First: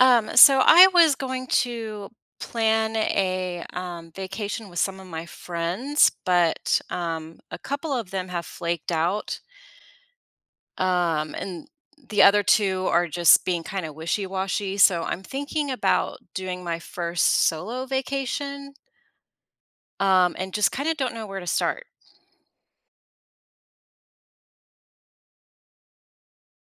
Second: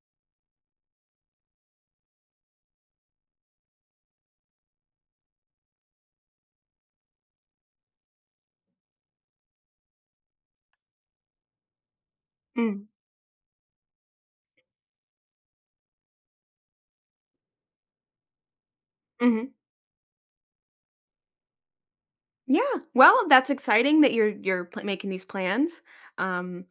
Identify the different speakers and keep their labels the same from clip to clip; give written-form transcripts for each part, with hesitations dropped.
Speaker 1: So I was going to plan a vacation with some of my friends, but a couple of them have flaked out, and the other two
Speaker 2: Mm,
Speaker 1: are just being kind of wishy-washy. So I'm thinking about doing my first solo vacation,
Speaker 2: mhm.
Speaker 1: and just kind of don't know where to start.
Speaker 2: Yeah, well, that's exciting that you're pl making these plans, um,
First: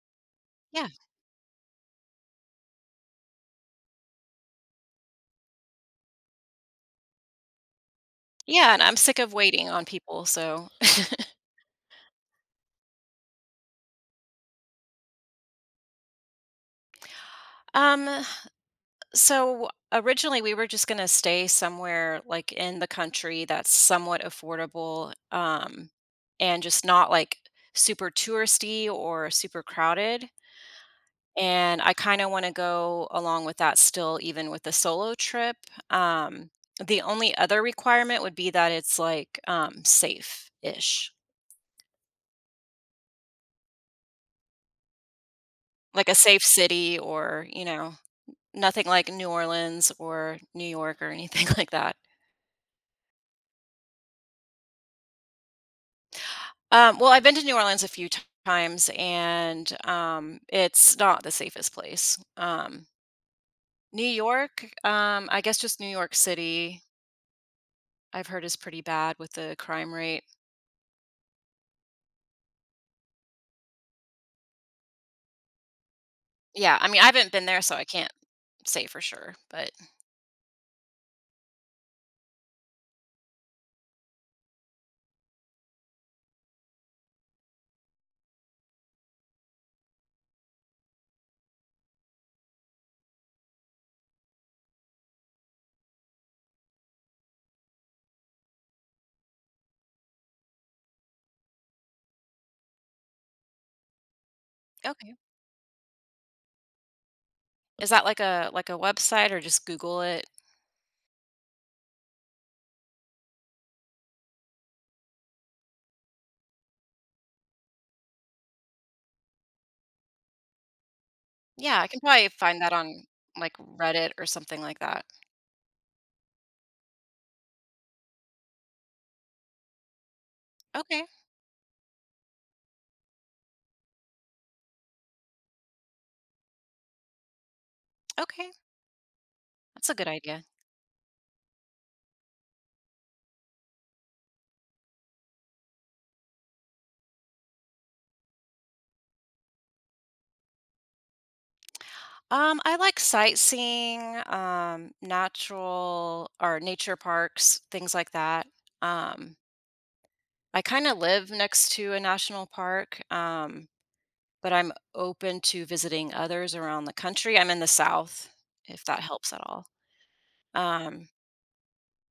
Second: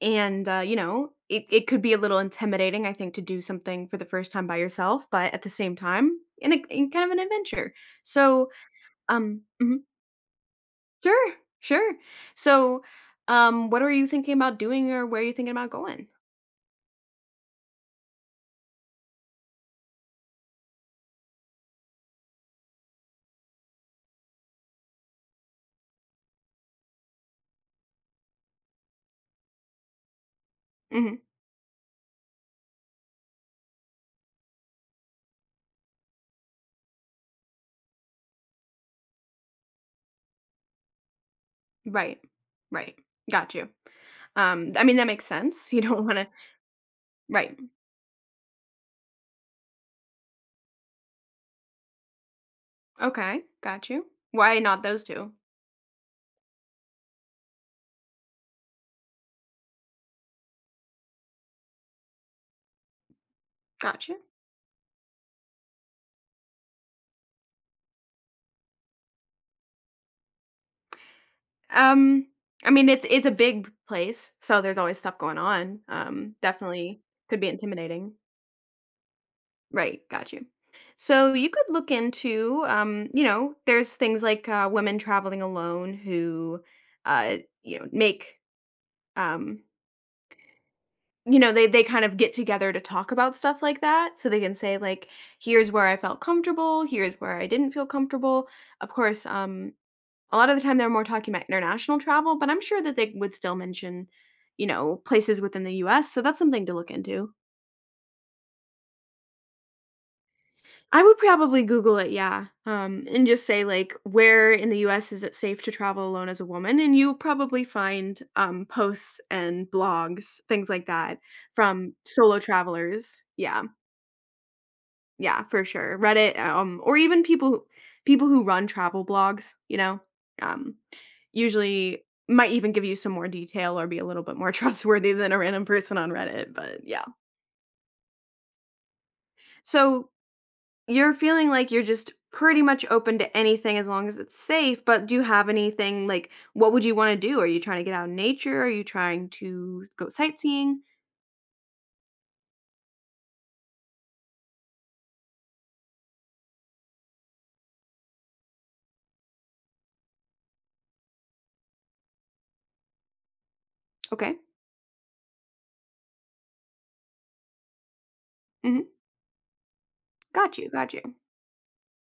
Speaker 2: and, you
Speaker 1: Yeah,
Speaker 2: know, it could be a little intimidating, I think, to do something for the first time by yourself, but at the same time, in kind of an adventure. So,
Speaker 1: yeah, and I'm sick of
Speaker 2: um
Speaker 1: waiting
Speaker 2: mhm.
Speaker 1: on people. So,
Speaker 2: Sure, sure. So, what are you thinking about doing or where are you thinking about going?
Speaker 1: um, So originally, we were just going to stay somewhere like in the country that's somewhat affordable, and just not like super touristy or super crowded.
Speaker 2: Mhm.
Speaker 1: And I kind of want to go along with that still, even with the solo trip. Um, the only other requirement would be that it's like safe ish,
Speaker 2: Right. Right. Got you. I mean, that makes sense. You don't
Speaker 1: like a
Speaker 2: wanna
Speaker 1: safe city or,
Speaker 2: Right.
Speaker 1: nothing like New Orleans or New York or anything like that.
Speaker 2: Okay, got you. Why not those 2?
Speaker 1: Well, I've been to New Orleans a few t times, and, it's not the safest place. New
Speaker 2: Got you.
Speaker 1: York, I guess just New York City, I've heard is pretty bad with the crime rate.
Speaker 2: Um, I mean, it's a big place, so there's always stuff going on.
Speaker 1: Yeah, I mean,
Speaker 2: Definitely
Speaker 1: I haven't
Speaker 2: could
Speaker 1: been
Speaker 2: be
Speaker 1: there, so I can't
Speaker 2: intimidating.
Speaker 1: say for sure, but
Speaker 2: Right, got you. So you could look into, you know, there's things like women traveling alone who, you know, make, um, you know, they kind of get together to talk about stuff like that, so they can say like, here's where I felt comfortable, here's where I didn't feel comfortable. Of course, a lot of the time they're more talking about international travel, but I'm sure that they would still mention,
Speaker 1: okay.
Speaker 2: places within the US, so that's something to look into.
Speaker 1: Is that like a website or just Google it?
Speaker 2: I would probably Google it, yeah, and just say, like, "Where in the US is it safe to travel alone as a woman?" And you'll probably find, posts and blogs, things like that,
Speaker 1: Yeah, I
Speaker 2: from
Speaker 1: can probably
Speaker 2: solo
Speaker 1: find that on,
Speaker 2: travelers.
Speaker 1: like,
Speaker 2: Yeah.
Speaker 1: Reddit or something like that.
Speaker 2: Yeah, for sure. Reddit, or even people who run travel blogs, um,
Speaker 1: Okay,
Speaker 2: usually might even give you some more detail or be a little bit more trustworthy than a random person on Reddit. But yeah,
Speaker 1: okay, that's a good
Speaker 2: so
Speaker 1: idea.
Speaker 2: you're feeling like you're just pretty much open to anything as long as it's safe. But do you have anything like what would you want to do? Are you trying to get out in nature? Are you trying to go sightseeing?
Speaker 1: I like sightseeing, natural or nature parks, things like that. Um, I kind of live next to a national park,
Speaker 2: Okay,
Speaker 1: but I'm open to visiting others around the country. I'm in the South,
Speaker 2: hmm,
Speaker 1: if that helps at all.
Speaker 2: got you, got you.
Speaker 1: Um,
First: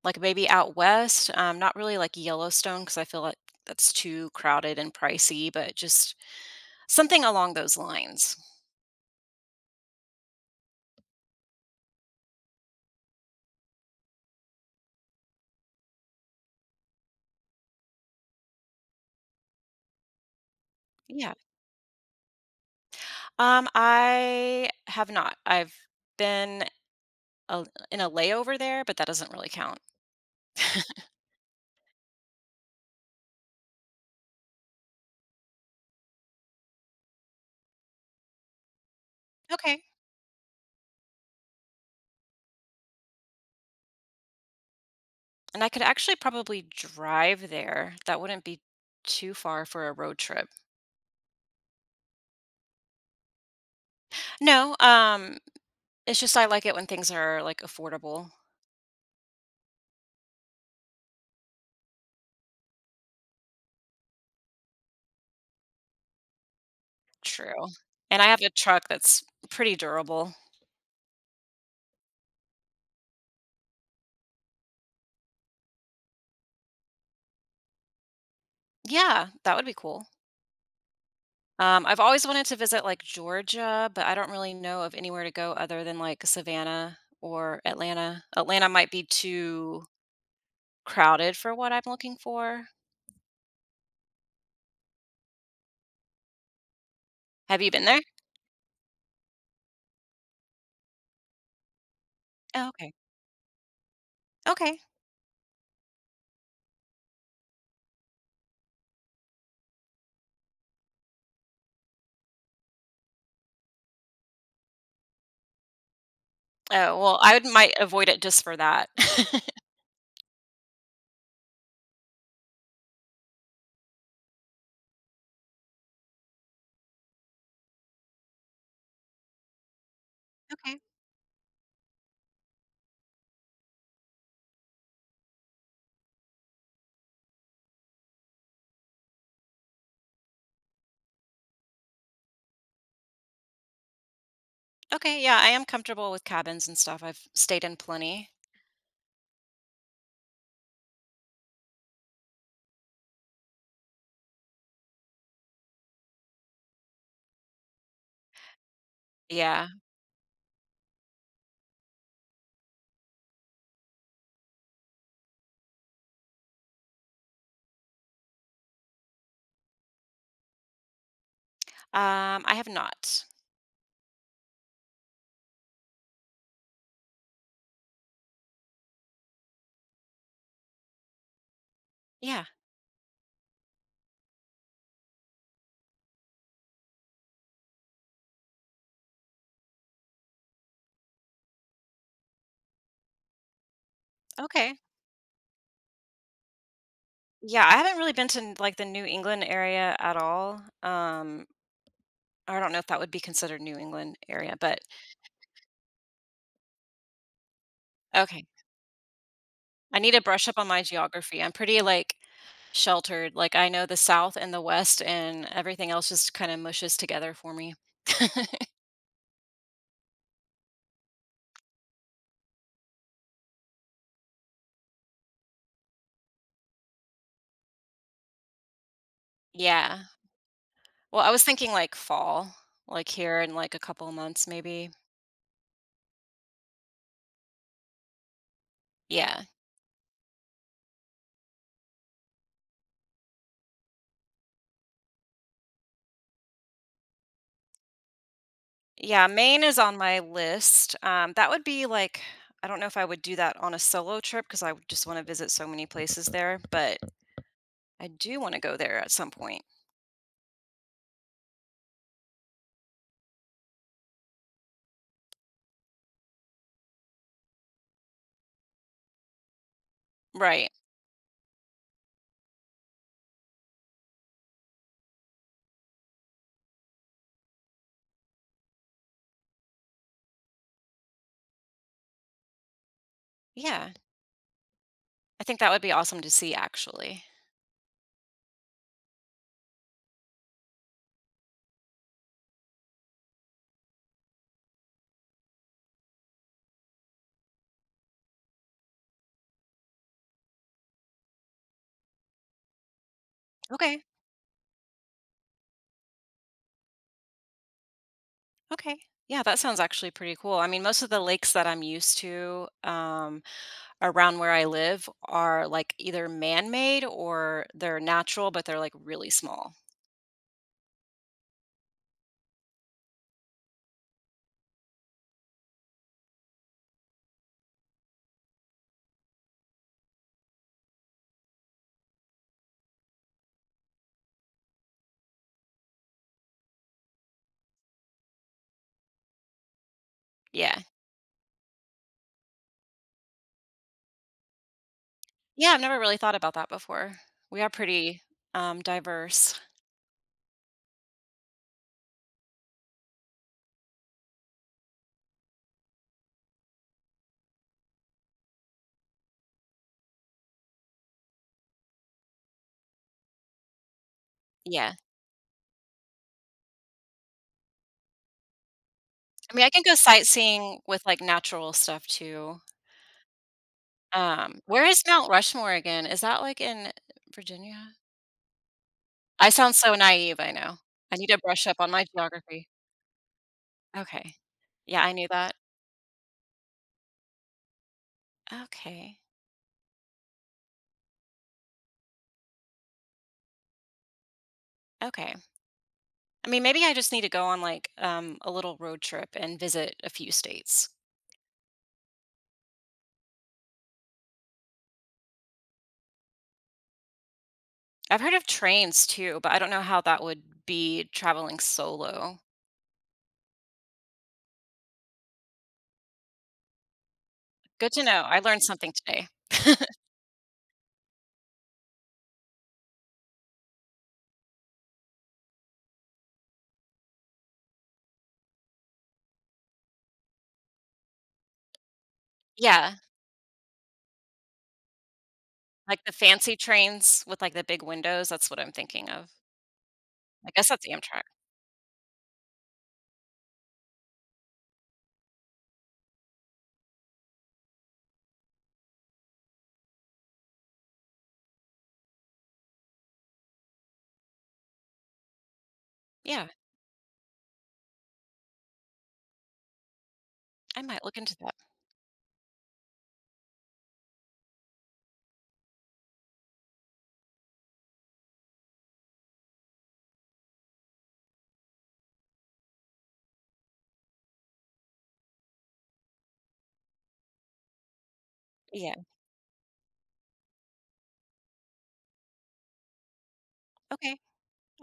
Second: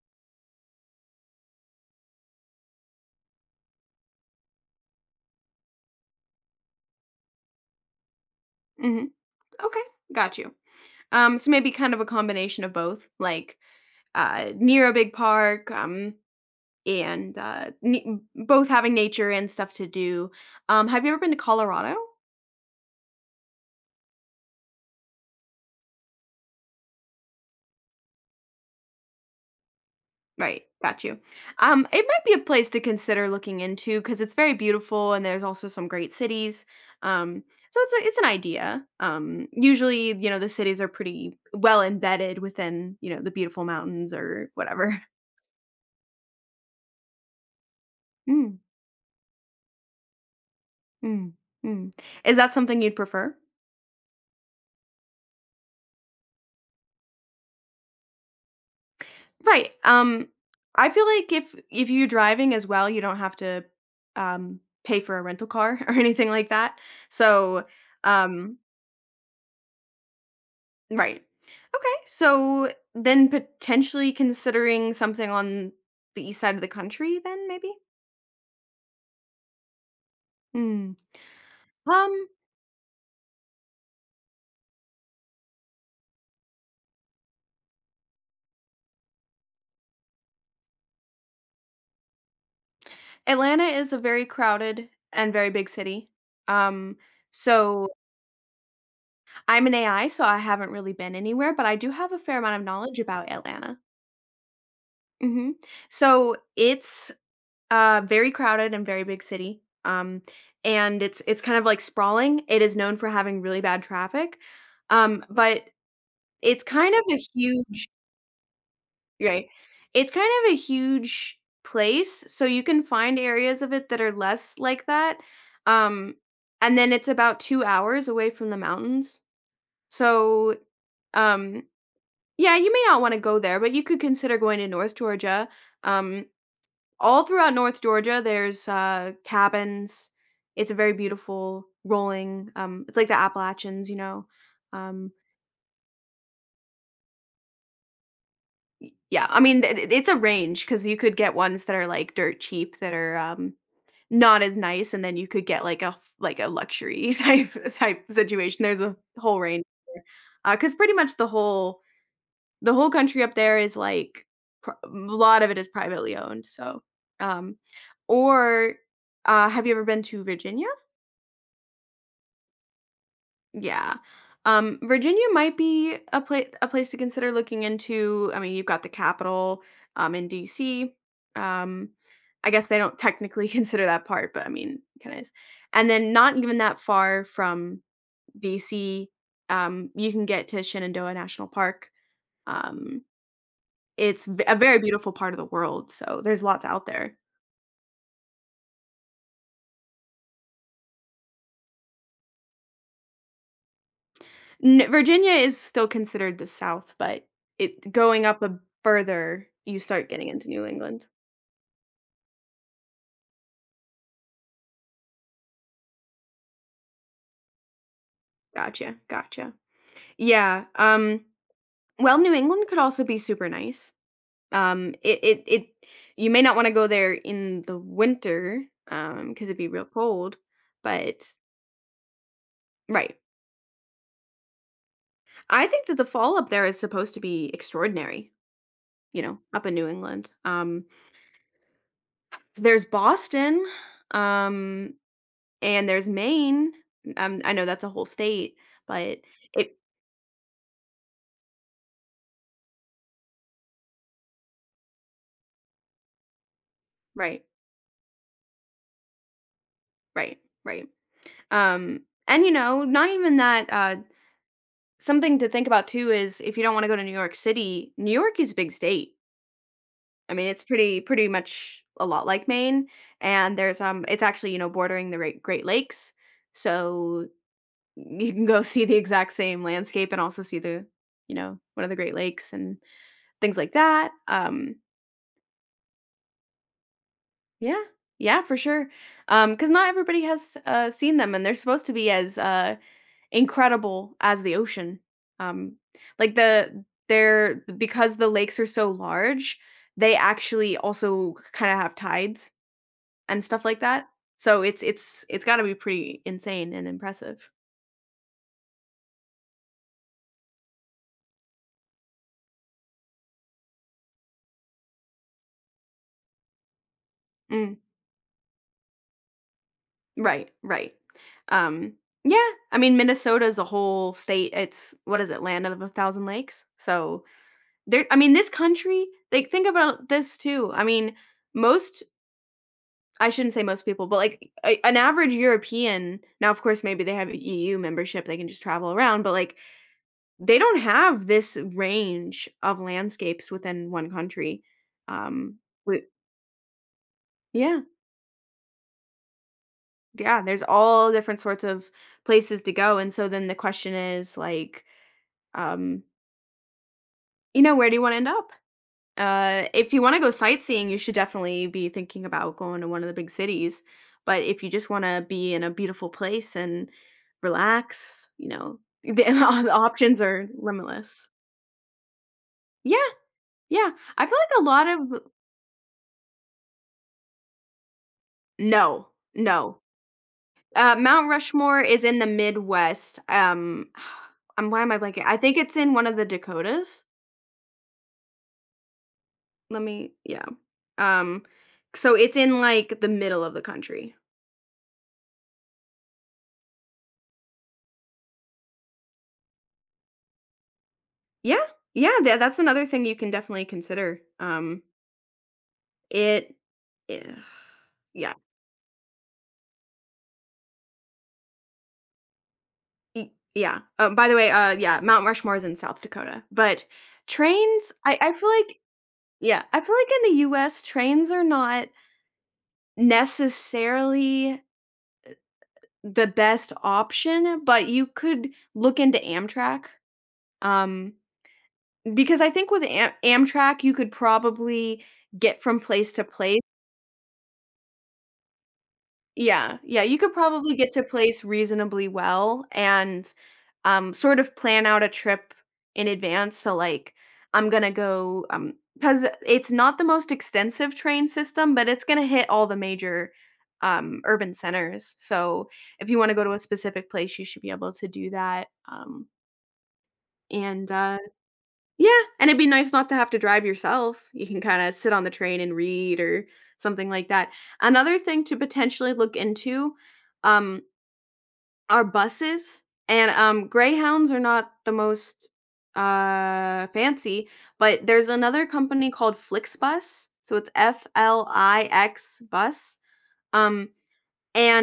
Speaker 1: like maybe out west, not really like Yellowstone because I feel like that's too crowded and pricey, but just something along those lines.
Speaker 2: Hmm. Okay, got you. So maybe kind of a combination of both, like near a big park, and, ne both having nature and stuff to do. Have you ever been
Speaker 1: Yeah.
Speaker 2: to Colorado?
Speaker 1: I have not. I've been a in a layover there, but that doesn't really count.
Speaker 2: Right, got you. It might be a place to consider looking into because it's very beautiful and there's also some great cities. Um, so it's an idea.
Speaker 1: Okay.
Speaker 2: Usually, you know, the cities are pretty well embedded within, you know, the beautiful mountains or whatever.
Speaker 1: And I could actually probably drive there. That wouldn't
Speaker 2: Mm,
Speaker 1: be too far for a road trip.
Speaker 2: mm, mm. Is that something you'd prefer?
Speaker 1: No, it's just I like it when things are, like, affordable.
Speaker 2: Right, I feel like if you're driving as well, you don't have to, pay for a rental car or anything like that, so,
Speaker 1: True, and I have a
Speaker 2: um
Speaker 1: truck that's pretty durable.
Speaker 2: right. Okay, so then potentially considering something on the east side of the country then maybe?
Speaker 1: Yeah, that would be cool.
Speaker 2: Hmm.
Speaker 1: I've always
Speaker 2: Um,
Speaker 1: wanted to visit, like, Georgia, but I don't really know of anywhere to go other than, like, Savannah or Atlanta. Atlanta might be too crowded for what I'm looking for.
Speaker 2: Atlanta is a very crowded and very big city, um,
Speaker 1: Have you been
Speaker 2: so
Speaker 1: there?
Speaker 2: I'm an AI, so I haven't really been anywhere, but I do have a fair amount of
Speaker 1: Oh, okay.
Speaker 2: knowledge about Atlanta.
Speaker 1: Okay.
Speaker 2: Mhm. So it's very crowded and very big city. And it's kind of like sprawling. It is known for having really bad traffic. But it's kind
Speaker 1: Oh,
Speaker 2: of a
Speaker 1: well, I would might
Speaker 2: huge
Speaker 1: avoid it just for that.
Speaker 2: Right. It's kind of a huge place, so you can find areas of it that are less like that. Um, and then it's about 2 hours away from the mountains. So,
Speaker 1: Okay.
Speaker 2: um, yeah, you may not want to go there, but you could consider going to North Georgia. Um, all throughout North Georgia, there's, cabins. It's a very beautiful rolling, it's like the Appalachians, you know? Um,
Speaker 1: Okay, yeah, I am comfortable with cabins and stuff. I've stayed in plenty.
Speaker 2: yeah, I mean, th th it's a range because you could get ones that are, like, dirt cheap that are, not as nice, and then you could get, like, a luxury type situation. There's a whole range,
Speaker 1: Yeah.
Speaker 2: because pretty much the whole country up there is, like, pr a lot of it is privately owned, so, um or, have you ever been to Virginia?
Speaker 1: I have not.
Speaker 2: Yeah. Virginia might be a place to consider looking into. I mean, you've got the capital in DC. Um
Speaker 1: Yeah,
Speaker 2: I guess they don't technically consider that part, but I mean, kind of is. And then not even that far from DC, you can get to Shenandoah National Park. Um a
Speaker 1: okay.
Speaker 2: very beautiful part of the world, so there's lots out there.
Speaker 1: Yeah, I haven't really been to like the New England area at all. I don't know if that would be considered New England area, but
Speaker 2: Virginia is still considered the South, but it going up
Speaker 1: okay.
Speaker 2: a further, you
Speaker 1: I
Speaker 2: start
Speaker 1: need to
Speaker 2: getting
Speaker 1: brush
Speaker 2: into
Speaker 1: up
Speaker 2: New
Speaker 1: on my
Speaker 2: England.
Speaker 1: geography. I'm pretty like sheltered. Like I know the South and the West, and everything else just kind of mushes together for me.
Speaker 2: Gotcha, gotcha. Yeah, well, New England could also be super nice. It it it you may not wanna go there in the winter, um, because 'cause it'd be real
Speaker 1: Yeah.
Speaker 2: cold,
Speaker 1: Well,
Speaker 2: but
Speaker 1: I was thinking like fall, like
Speaker 2: right.
Speaker 1: here in like a couple of months, maybe.
Speaker 2: I think that the fall up there is supposed to be extraordinary, you know,
Speaker 1: Yeah.
Speaker 2: up in New England. There's Boston, um, and there's Maine. I know that's a whole state, but
Speaker 1: Yeah. Maine is
Speaker 2: it
Speaker 1: on my list. That would be like, I don't know if I would do that on a solo trip because I would just want to visit so many places there, but
Speaker 2: Right,
Speaker 1: I do wanna go there at some point.
Speaker 2: right, right. And, you know, not even that, something to think about too is if you don't wanna go to New York City, New York is a big state. I mean, it's
Speaker 1: Right.
Speaker 2: pretty much a lot like Maine, and there's, it's actually, you know, bordering the Great Lakes, so you can go see the exact same landscape and also see one of the Great Lakes and things like
Speaker 1: Yeah.
Speaker 2: that.
Speaker 1: I think that would be awesome to see, actually.
Speaker 2: Yeah. Yeah, for sure. Because not everybody has, seen them, and they're supposed to be as, incredible as the ocean. Um, they're because the lakes are so large, they actually also kinda have tides and stuff like
Speaker 1: Okay.
Speaker 2: that. So it's gotta be pretty insane and impressive.
Speaker 1: Okay. Yeah, that sounds actually pretty cool. I mean, most of the lakes that I'm used to, around where I live are, like, either man-made or
Speaker 2: Mm.
Speaker 1: they're natural, but they're, like, really small.
Speaker 2: Right, right. Um, yeah, I mean, Minnesota is a whole state. It's what is it? Land of a thousand lakes? So, there I mean, this country, like, think about this too. I mean, most I shouldn't say most people, but like an average European, now of course maybe they have EU membership, they can just travel around, but like they don't
Speaker 1: Yeah.
Speaker 2: have this range of landscapes within one country. Um
Speaker 1: Yeah, I've never
Speaker 2: wi-
Speaker 1: really thought about that before. We are
Speaker 2: yeah,
Speaker 1: pretty, diverse.
Speaker 2: yeah, there's all different sorts of places to go and so then the question is like um you know, where do you want to end up? If you wanna go sightseeing, you should definitely be thinking about going to one of the big cities, but if you just
Speaker 1: Yeah.
Speaker 2: wanna be in a beautiful place and relax, you know, the
Speaker 1: I mean, I
Speaker 2: the
Speaker 1: can go
Speaker 2: options are
Speaker 1: sightseeing with, like,
Speaker 2: limitless.
Speaker 1: natural stuff too.
Speaker 2: Yeah, yeah. I feel like a
Speaker 1: Where
Speaker 2: lot
Speaker 1: is
Speaker 2: of
Speaker 1: Mount Rushmore again? Is that, like, in Virginia?
Speaker 2: No,
Speaker 1: I sound
Speaker 2: no.
Speaker 1: so naive, I know. I need
Speaker 2: Mount
Speaker 1: to brush up
Speaker 2: Rushmore
Speaker 1: on
Speaker 2: is
Speaker 1: my
Speaker 2: in the
Speaker 1: geography.
Speaker 2: Midwest,
Speaker 1: Okay.
Speaker 2: I'm why am I
Speaker 1: Yeah, I
Speaker 2: blanking?
Speaker 1: knew
Speaker 2: I
Speaker 1: that.
Speaker 2: think it's in one of the Dakotas?
Speaker 1: Okay.
Speaker 2: Let me yeah. Um, so it's in, like, the middle of the country.
Speaker 1: Okay. I mean, maybe I just need to go on, like, a little road trip and visit a few states.
Speaker 2: Yeah, yeah, that's another thing you can definitely consider. It eh
Speaker 1: I've heard
Speaker 2: yeah,
Speaker 1: of trains too, but I don't know how that would be traveling solo.
Speaker 2: y yeah. By the way, yeah, Mount Rushmore is in South Dakota, but
Speaker 1: Good
Speaker 2: trains
Speaker 1: to
Speaker 2: I
Speaker 1: know.
Speaker 2: I
Speaker 1: I
Speaker 2: feel
Speaker 1: learned
Speaker 2: like
Speaker 1: something today.
Speaker 2: yeah, I feel like in the US, trains are not necessarily the best option, but you could look into Amtrak, um, because I think with
Speaker 1: Yeah,
Speaker 2: Am Amtrak, you could probably get from
Speaker 1: like the
Speaker 2: place to
Speaker 1: fancy
Speaker 2: place.
Speaker 1: trains with, like, the big windows, that's what I'm thinking of.
Speaker 2: Yeah, yeah, you could
Speaker 1: I guess
Speaker 2: probably
Speaker 1: that's
Speaker 2: get to
Speaker 1: Amtrak.
Speaker 2: place reasonably well and, sort of plan out a trip in advance, so, like, I'm gonna go, cause it's not the most extensive train system, but it's gonna hit all the major, urban centers, so if you wanna go
Speaker 1: Yeah,
Speaker 2: to a specific place, you should be able to do that,
Speaker 1: I
Speaker 2: and,
Speaker 1: might look
Speaker 2: uh
Speaker 1: into that.
Speaker 2: yeah, and it'd be nice not to have to drive yourself. You can kinda sit on the train and read or something like that. Another thing to potentially look into, um, are buses, and, Greyhounds are not the most, fancy, but there's another
Speaker 1: Yeah,
Speaker 2: company called FlixBus, so it's Flix bus, um,
Speaker 1: okay.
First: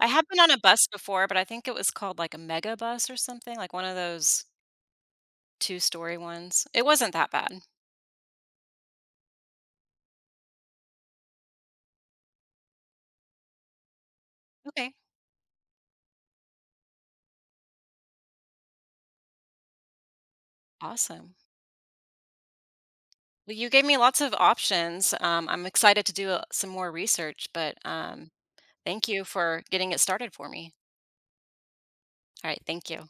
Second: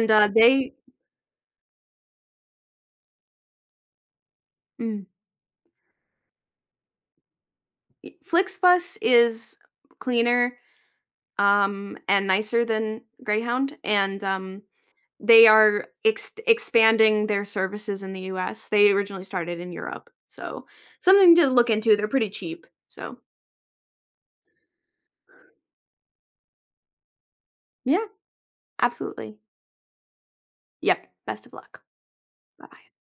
Speaker 1: I have been on a
Speaker 2: they
Speaker 1: bus before, but I think it was called like a mega bus or something, like one of those
Speaker 2: mm,
Speaker 1: two-story ones. It wasn't that bad.
Speaker 2: e FlixBus is cleaner, and nicer than Greyhound, and, um,
Speaker 1: Okay,
Speaker 2: they are ex expanding their services in the US. They originally started in Europe, so something
Speaker 1: awesome.
Speaker 2: to look into, they're pretty cheap, so
Speaker 1: Well, you gave me lots of options. I'm excited to do some more research, but
Speaker 2: yeah,
Speaker 1: thank you
Speaker 2: absolutely.
Speaker 1: for getting it started for me.
Speaker 2: Yep, best of luck.
Speaker 1: All right, thank
Speaker 2: Bye-bye.
Speaker 1: you.